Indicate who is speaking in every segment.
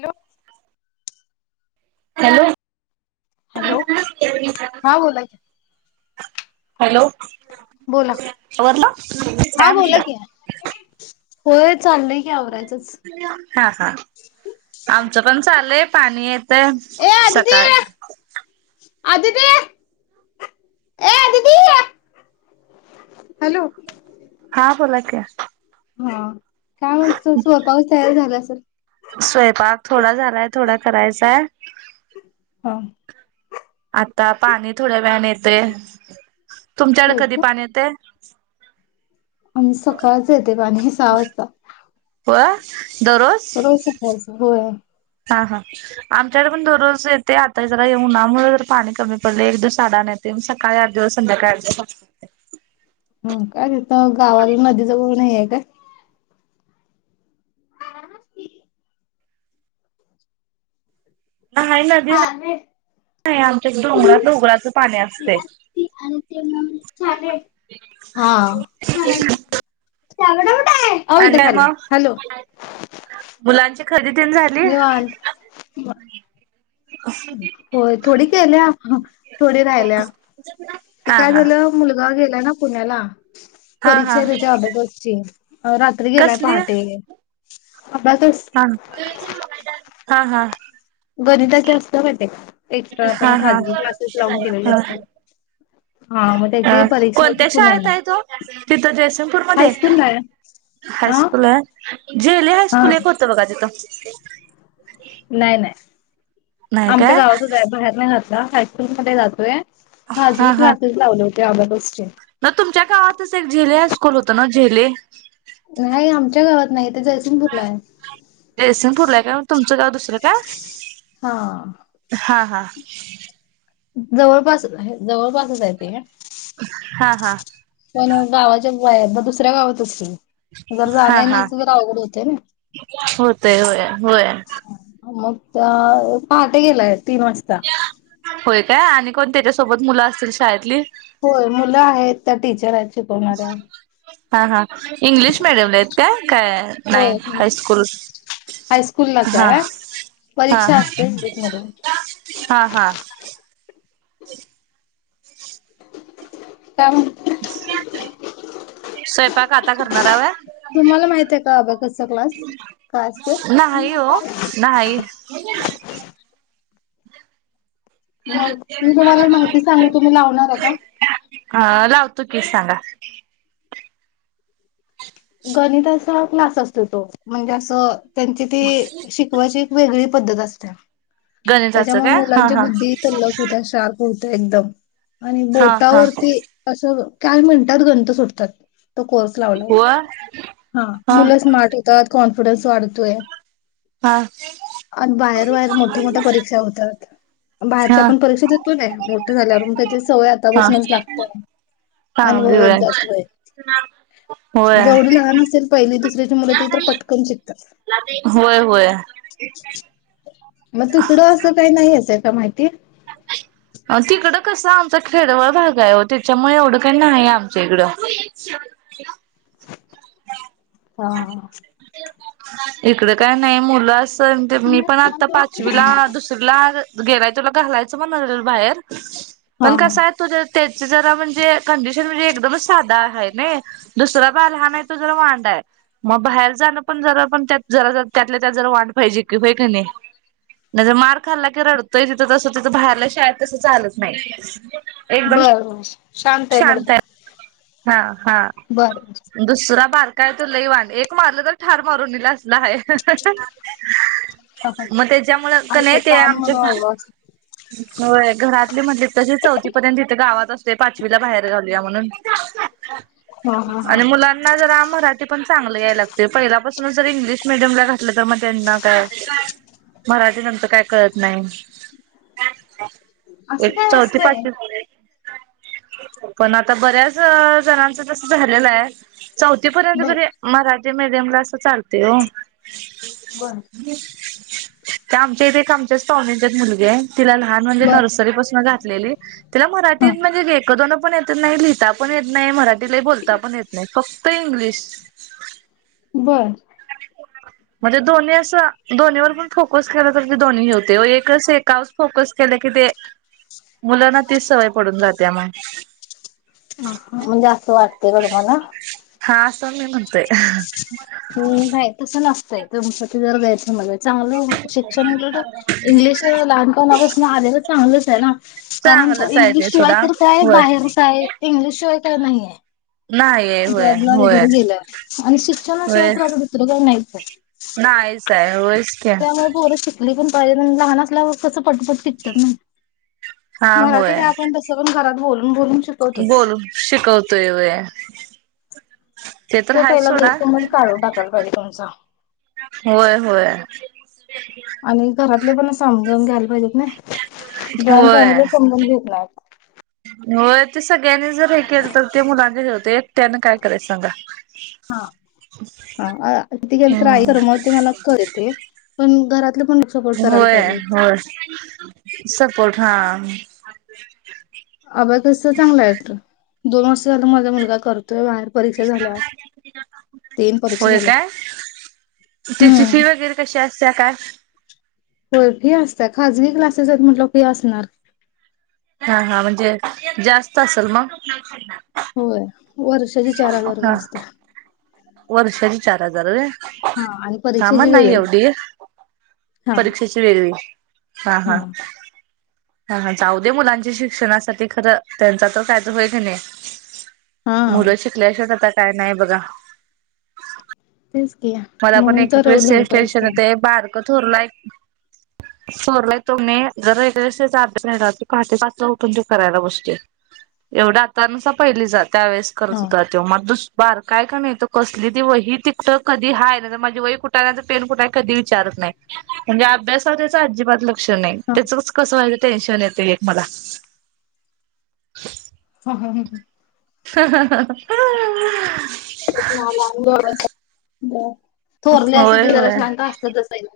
Speaker 1: Hello.
Speaker 2: Hello
Speaker 1: hello
Speaker 2: [unintelligible]
Speaker 1: हा बोला की
Speaker 2: हॅलो
Speaker 1: बोला
Speaker 2: आवरल
Speaker 1: हा
Speaker 2: काय
Speaker 1: बोला
Speaker 2: म्हटलं.
Speaker 1: की होय चालायला.
Speaker 2: [unintelligible] हा हा आमचं पण चालायला पाणी येतय
Speaker 1: ए आदिती
Speaker 2: सकाळ.
Speaker 1: आदिती ऐ आदिती. हॅलो.
Speaker 2: हा बोला की.
Speaker 1: हा काय म्हणतीस स्वयंपाक तयार झाला असल.
Speaker 2: स्वयंपाक थोडा झालाय थोडा करायचाय.
Speaker 1: हां
Speaker 2: आता पाणी थोड्या वेळने येतंय, तुमच्याकडे
Speaker 1: होय
Speaker 2: कधी
Speaker 1: का
Speaker 2: पाणी येते?
Speaker 1: आमच सकाळच येते पाणी सहा वाजता.
Speaker 2: होय दररोज.
Speaker 1: रोज सकाळच? होय.
Speaker 2: हा हा आमच्याकडे पण दररोज येतं. ते आता जरा उन्हामुळे जर पाणी कमी पडले एक, दिवस अडाणी येते सकाळी आठ दिवस संध्याकाळी आठ दिवस.
Speaker 1: हो काय तिथ, गावाला नदी जवळ नाही आहे का? [unintelligible]
Speaker 2: नाही नदी
Speaker 1: हा
Speaker 2: आमच्या, डोंगरात डोंगराच पाणी असते. [inaudible]
Speaker 1: हा खरंच [unintelligible] कुठे आहे. अग
Speaker 2: आणि
Speaker 1: तिथं
Speaker 2: काय
Speaker 1: खाली,
Speaker 2: मग
Speaker 1: हॅलो.
Speaker 2: मुलांची खरेदी तेण झाली?
Speaker 1: निवांत होय थोडी केल्या, थोडी राहिल्या, ते
Speaker 2: हा
Speaker 1: काय
Speaker 2: हा
Speaker 1: झालं. मुलगा गेलाय ना पुण्याला.
Speaker 2: हा
Speaker 1: परीक्षा
Speaker 2: हा
Speaker 1: आहे त्याच्या अभकसची, रात्री गेलाय
Speaker 2: कसली हा
Speaker 1: पहाटे अभाकस.
Speaker 2: [inaudible] हा - हा.
Speaker 1: [inaudible] आपण
Speaker 2: हा- हा-
Speaker 1: खाजगी क्लासेस लावून केलेले
Speaker 2: हा.
Speaker 1: असतात हा मग
Speaker 2: अ
Speaker 1: त्याची परीक्षा होती
Speaker 2: कोणत्या शाळेत
Speaker 1: पुण्याला
Speaker 2: आहे तो? तिथं जयसिंगपूरमध्ये?
Speaker 1: हायस्कूलला आहे अ
Speaker 2: हायस्कूल आहे जेली
Speaker 1: हा
Speaker 2: हायस्कूल एक होतं बघा तिथं.
Speaker 1: नाही- नाही.
Speaker 2: नाही
Speaker 1: आमच्या
Speaker 2: काय
Speaker 1: गावातच आहे बाहेर नाही घातला हायस्कूल मध्ये जातोय हाज
Speaker 2: हा
Speaker 1: मी
Speaker 2: हा
Speaker 1: क्लासेस लावले होते आल्या अबकॉस चे.
Speaker 2: ना तुमच्या गावातच एक झेले स्कूल होतं ना झेले?
Speaker 1: नाही. आमच्या गावात नाही ते जयसिंगपूर ला आहे.
Speaker 2: जयसिंगपूरला आहे का तुमचं गाव दुसरं का?
Speaker 1: हा.
Speaker 2: हा -हा.
Speaker 1: जवळपास आहे जवळपासच आहे ते.
Speaker 2: हा -हा.
Speaker 1: पण गावाच्या बाहेर दुसऱ्या गावात असतील? जरा जाण
Speaker 2: हा हा
Speaker 1: येण्याच जर अवघड होते ना.
Speaker 2: होतय होय होय
Speaker 1: मग पहाटे गेलाय तीन वाजता.
Speaker 2: होय काय आणि कोण त्याच्यासोबत मुलं असतील शाळेतली?
Speaker 1: होय मुलं आहेत त्या टीचर आहेत शिकवणाऱ्या.
Speaker 2: हा - हा इंग्लिश मीडियमला का काय
Speaker 1: होय
Speaker 2: नान हायस्कूल?
Speaker 1: हायस्कूललाच
Speaker 2: हा
Speaker 1: आहे
Speaker 2: हा
Speaker 1: परीक्षा असते स्ट मधून.
Speaker 2: हा -हा.
Speaker 1: काय मग.
Speaker 2: स्वयंपाक आता करणार हव?
Speaker 1: तुम्हाला माहित आहे का अबकस क्लास काय असते?
Speaker 2: नाही हो नाही.
Speaker 1: मग मी तुम्हाला माहिती सांगू तुम्ही लावणार आहे का?
Speaker 2: ह लावतो की सांगा.
Speaker 1: गणिताचा क्लास असतो तो म्हणजे अस त्यां ते शी शिकवाची एक वेगळी पद्धत असते.
Speaker 2: गणिताचं काय
Speaker 1: त्याच्यामुळे
Speaker 2: हा
Speaker 1: मुलांची
Speaker 2: हा
Speaker 1: बुद्धी तल्लक होत्या शार्प. होत एकदम आणि
Speaker 2: हा हा
Speaker 1: बोटावरती असं काय मिनटात गणित सोडतात. तो कोर्स लावल्यावर.
Speaker 2: [inaudible]
Speaker 1: हा
Speaker 2: हा
Speaker 1: मुलं स्मार्ट होतात कॉन्फिडन्स वाढतोय.
Speaker 2: हा
Speaker 1: आणि बाहेर- बाहेर मोठ्या- मोठ्या परीक्षा होतात. बाहेरची
Speaker 2: हा
Speaker 1: आपण परीक्षा देतलो ना मोठे झाल्यावर त्याची सवय आता
Speaker 2: हा
Speaker 1: बसूनच लागते अनुभव येतात होय.
Speaker 2: [inaudible]
Speaker 1: जेवढे लहान असेल, पहिली दुसरीचे मुलं ते तर पटकन शिकतात.
Speaker 2: होय होय होय
Speaker 1: मग तिकडं असं काही नाही येतंय का माहिती?
Speaker 2: तिकडं कस आमचा खेडवळ भाग आहे हो. त्याच्यामुळे एवढं काही नाहीय आमच्या इकडं.
Speaker 1: हा.
Speaker 2: इकड काय नाही मुलं मी पण आता
Speaker 1: हा
Speaker 2: पाचवीला दुसरीला गेलाचय. काल जायच म्हणत होते बाहेर पण
Speaker 1: हा
Speaker 2: कसय. तुझा स्टेजची जरा म्हणजे कंडिशन म्हणजे एकदमच साधा आहे नाय. दुसरा बाल हा नाही. तो जरा वांड हाय. मग बाहेर जाणं पण जरा पण त्या जरा त्यातल्या, त्यात जरा वाट पाहिजे की होय का नाही. त्याच जर मार खाल्ला की, रडतोय तिथं तसं तिथं! बाहेरला शाळेत तसं चालत नाही. एकदम
Speaker 1: बरं बर शांत आहे मुलगा!
Speaker 2: हा हा! !
Speaker 1: बर! ! -
Speaker 2: अन दुसरा! ! बारकाय तो लैवान एक मारलं तर ठार मारून येइल असला हाय ह हः!
Speaker 1: हा हा
Speaker 2: मग त्याच्यामुळच की
Speaker 1: असं
Speaker 2: नाही, ते
Speaker 1: लहान
Speaker 2: आमच्या!
Speaker 1: मुलं हवं असं !
Speaker 2: होय. घरातले म्हटले तशी चौथी पर्यंत इथे गावात असु द!. पाचवीला बाहेर घालूया म्हणून.
Speaker 1: हा हा हा
Speaker 2: आणि मुलानां! ! कसहाय जरा मराठी पण चांगलं यायला लागतंय, पहिल्यापासूनच जर इंग्लिश मिडियम ला घातलं, तर मग त्यांना काय. मराठी नंतर काय कळत नाही की?
Speaker 1: असं
Speaker 2: एक
Speaker 1: काय
Speaker 2: चौथी
Speaker 1: असतंय
Speaker 2: पाचवी. पण आता बऱ्याच जणांच तस झालेलं आहे. चौथी पर्यंत
Speaker 1: बर
Speaker 2: तरी मराठी मिडियमला असं! चालतंय हो! !
Speaker 1: बरं! !
Speaker 2: [inaudible] त्या आमच्या इथे एक आमच्या कॉलनीत एक मुलगी आहे. तिला लहान म्हणजे
Speaker 1: बर
Speaker 2: नर्सरी पासन घातलेली तिला
Speaker 1: हा
Speaker 2: मराठीत म्हणजे एक दोनं पण येत नाही! लिहिता पण येत नाही! मराठीला बोलता पण येत नाही! फक्त फक्त इंग्लिश! !
Speaker 1: बरं! !
Speaker 2: म्हणजे दोन्ही असं, दोन्ही वर पण फोकस करत. मगतेदोन्ही होते. एक एक एकावरच फोकस केलं की, ते मुलांना तीच सवय पडून जातीया मग
Speaker 1: म्हणजे असं वाटतेय का तुम्हाला?
Speaker 2: हा! आस मी म्हणतोय!
Speaker 1: हम नाही तसं नसतंय! तुमच जर गैर जायायचं हाय! चांगलंय शिक्षण उलट इंग्लिश लहानपणापासून आलेल तर चांगलच आहे ना? कारण
Speaker 2: चांगलंच आहे ते
Speaker 1: इंग्लिशशिवाय
Speaker 2: सोडा
Speaker 1: तर काय?
Speaker 2: होय
Speaker 1: बाहेर काय इंग्लिशशिवाय काय नाहीये?
Speaker 2: नाहीये! !
Speaker 1: जॉबला वैगेरे गेलं, आणि शिक्षणाशिवाय तर आता दुसरं काही नाहीचये?
Speaker 2: नाहीचये. होयच की?
Speaker 1: त्यामुळं पोर शिकली पण पाहिजे, लहान असल्यावर तस पटपट शिकतात नाही,
Speaker 2: हा
Speaker 1: मराठी काय
Speaker 2: होय
Speaker 1: आपण तसं पण घरात बोलून बोलून शिकतो.
Speaker 2: बोलून शिकवतोय होय! !
Speaker 1: तो पहिला गैरसमन च तुम्हाला काढून टाकायला पाहिजे तुमचा!
Speaker 2: होय! होय! !
Speaker 1: आणि घरातले पण समजून घ्यायला पाहिजेत ना? जॉईंट फॅमिली समजून घेत नाहीत.
Speaker 2: हो ते सगळ्यांनी जर हे केलं, तर ते मुलांचे ठेवते. त्यान काय करायचं सांगा?
Speaker 1: हा! हा तिथ गेलं! तर, आई कर
Speaker 2: हम्म
Speaker 1: म्हणते, मला करते. पण घरातलं पण! !
Speaker 2: होय! होय! सपोर्ट हा! !
Speaker 1: अब्यकस चांगला आहे दोन वर्ष झालं माझा मुलगा करतोय बाहेर परीक्षा झाल्या तीन परीक्षा
Speaker 2: होय
Speaker 1: झाल्या.
Speaker 2: काय त्याची
Speaker 1: हम्म
Speaker 2: फी वगैरे कशी असत्या काय.
Speaker 1: हो फी असत्या. खाजगी क्लासेस आहेत म्हटल्यावर फी असणार.
Speaker 2: हा हा म्हणजे जास्त असेल मग.
Speaker 1: होय वर्षाची चार हजार
Speaker 2: हा
Speaker 1: रुपये असत्या
Speaker 2: वर्षांची चार हजार व्हयं.
Speaker 1: हा आणि
Speaker 2: हा मग
Speaker 1: परीक्षेची
Speaker 2: नाही
Speaker 1: वेगळी
Speaker 2: एवढी.
Speaker 1: हा
Speaker 2: परीक्षेची वेगळी हा हा हा जाऊद्या मुलांच्या शिक्षणासाठी खरं त्यांचा तर कायच होय क नाही
Speaker 1: हा
Speaker 2: मुलं शिकल्याशेठ आता काय नाही बघा
Speaker 1: तेच की हा
Speaker 2: मला पण एक एक वेळेस तेच टेन्शन येत बारक थोरल आहे की थोरलाय तो कणी जर एखाद्या विषयाचा अभ्यास राहिला तर पहाटे पाचला ऊठुन होत करायला बसतोय एवढा आतानुस पहिलीला जात त्यावेेळेस करत
Speaker 1: हा
Speaker 2: होता तो मग दुस बारका आहे कणी कसलीही वही तिकटत कधी हा आहे माझं वही कुठ पेन कुठ आहे कधी विचारत नाही म्हणजे अभ्यासात त्याच अजिबात लक्ष नाही
Speaker 1: हा
Speaker 2: त्याचंच कसं व्हायं टेन्शन येते एक मला
Speaker 1: हम हं ह हम
Speaker 2: हम
Speaker 1: तुम्हाला अभ थोरले असते ते
Speaker 2: होय
Speaker 1: थोरलं जरा
Speaker 2: होय
Speaker 1: शांत असतातस एक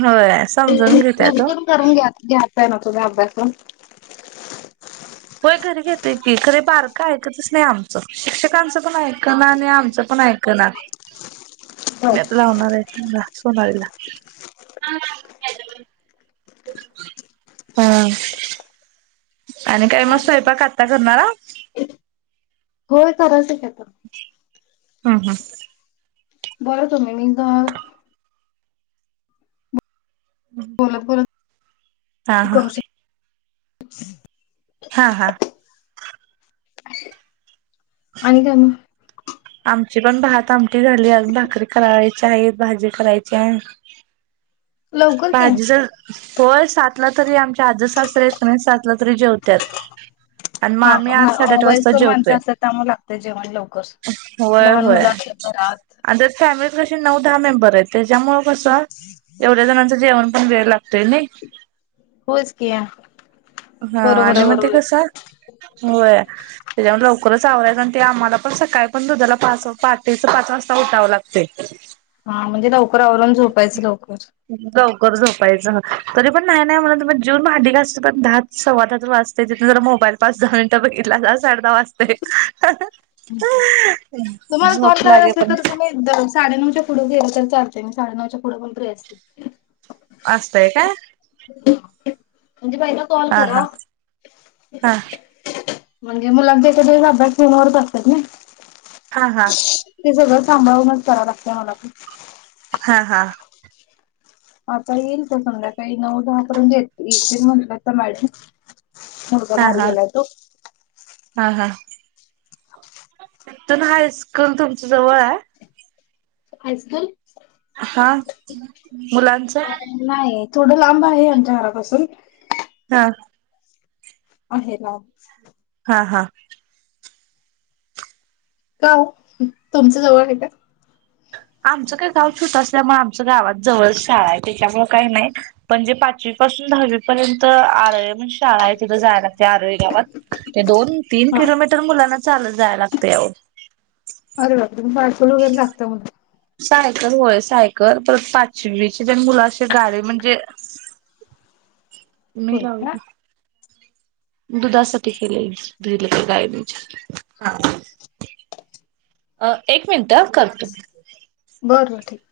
Speaker 2: होय समजून घेतात हो
Speaker 1: एकदम करून घ्या घ्या ना तुझ्या अभ्यासून
Speaker 2: होय घरी घेतोय की खरं बारक ऐकतच नाही आमचं शिक्षकांचं पण ऐकत ऐकना आणि आमचं पण ऐकना मी आता
Speaker 1: हा
Speaker 2: लावणार आहे ह सोनालीला हम आणि काय मग स्वयंपाक आतता करणारा
Speaker 1: होय करायचं की आता
Speaker 2: हा हा
Speaker 1: बरं तुम्ही मी तर बोलत बोलत
Speaker 2: हा हा
Speaker 1: करू शकते [unintelligible]
Speaker 2: हा हा
Speaker 1: आणि काय मग
Speaker 2: आमची पण भात आमटी झाली अजुन भाकरी करायची आहेत भाजी करायची आहे
Speaker 1: लवकर की
Speaker 2: भाजीच होय सातला तरी आमच्या आजे सासरे आहे की नाही सातला तरी जेवत्यात आणि मग आम्ही आठ
Speaker 1: हा
Speaker 2: साडेआठ वाजता
Speaker 1: वयस्कर माणसं
Speaker 2: जेवतोय
Speaker 1: असत्यात त्यामुळे लागत जेवण लवकर
Speaker 2: होय
Speaker 1: लहान मुलं
Speaker 2: होय.
Speaker 1: असली तर घरात
Speaker 2: आणि त्या फॅमिलीत कशी नऊ दहा मेंबर आहेत त्यांच्यामुळे कसं एवढ्या जणांचं जेवण पण वेळ लागतंय नाही
Speaker 1: होयच की
Speaker 2: हा
Speaker 1: बरोबर
Speaker 2: आणि
Speaker 1: आहे
Speaker 2: मग ते
Speaker 1: बरोबर आहे.
Speaker 2: कसं होय त्यांच्यामुळे लवकरच आवराव ते आम्हाला पण सकाळी पण दुधाला पाच पाहाटेच पाच वाजता उठावं लागतंय
Speaker 1: हा म्हणजे लवकर आवरून झोपायचं लवकर
Speaker 2: लवकर झोपायचं तरी पण नाही नाही. म्हणत मनत जेवूण भांडी घासत पर्यत दहा सव्वा दहा वाजते. तिथून जरा मोबाईल पाच दहा मिनिटं बघितला त साडे दहा वाजते. झोप लागे पण
Speaker 1: एक साडेनऊच्या पुढे गेलं तर चालतेय मी साडेनऊच्या पुढे पण फ्री असते.
Speaker 2: असतय काय?
Speaker 1: म्हणजे पहिला एक कॉल
Speaker 2: हा हा
Speaker 1: करा.
Speaker 2: हा
Speaker 1: म्हणजे मुलांचा एखाद्या वेळेस अभ्यास केल्यावर करतात ना.
Speaker 2: हा हा
Speaker 1: ते सगळं सांभाळूनच करावं लागतं. मला पण
Speaker 2: हा हा
Speaker 1: आता येईल पण संध्याकाळी नऊ दहापर्यंत येेत म्हणतात त्या मॅडम मुलगा
Speaker 2: हा
Speaker 1: बाहेर
Speaker 2: हा
Speaker 1: गेलाय तो
Speaker 2: हा हा इथून हाय स्कूल तुमच्या जवळ आहे.
Speaker 1: हाय स्कूल
Speaker 2: हा मुलांचा
Speaker 1: नाही नाही थोडं लांब आहे. आमच्या घरापासून
Speaker 2: हा
Speaker 1: आहे लांब
Speaker 2: हा हा
Speaker 1: का ओ तुमच्या जवळ हे का!
Speaker 2: आमचं काय गाव छोटं असल्यामुळे आमच्या गावात जवळ शाळा आहे. त्याच्यामुळ काही नाही म्हणजे पाचवी पासून दहावी पर्यंत आरळी म्हणजे शाळा आहे तिथं जाय लागते. आरळी गावात ते दोन तीन
Speaker 1: हा
Speaker 2: किलो मीटर मुलांना चालत जायाय लागतय. अहो
Speaker 1: अरे बापरे पार्सल वगैरे लागतं. मग
Speaker 2: सायकल होय सायकल परत पाचवीची पण मुलं अशी गाडी म्हणजे मी
Speaker 1: होय का
Speaker 2: लावली. दुधासाठी खुले दुधले गाडीन अ एक मिनिट ह करते.
Speaker 1: बर बर ठीक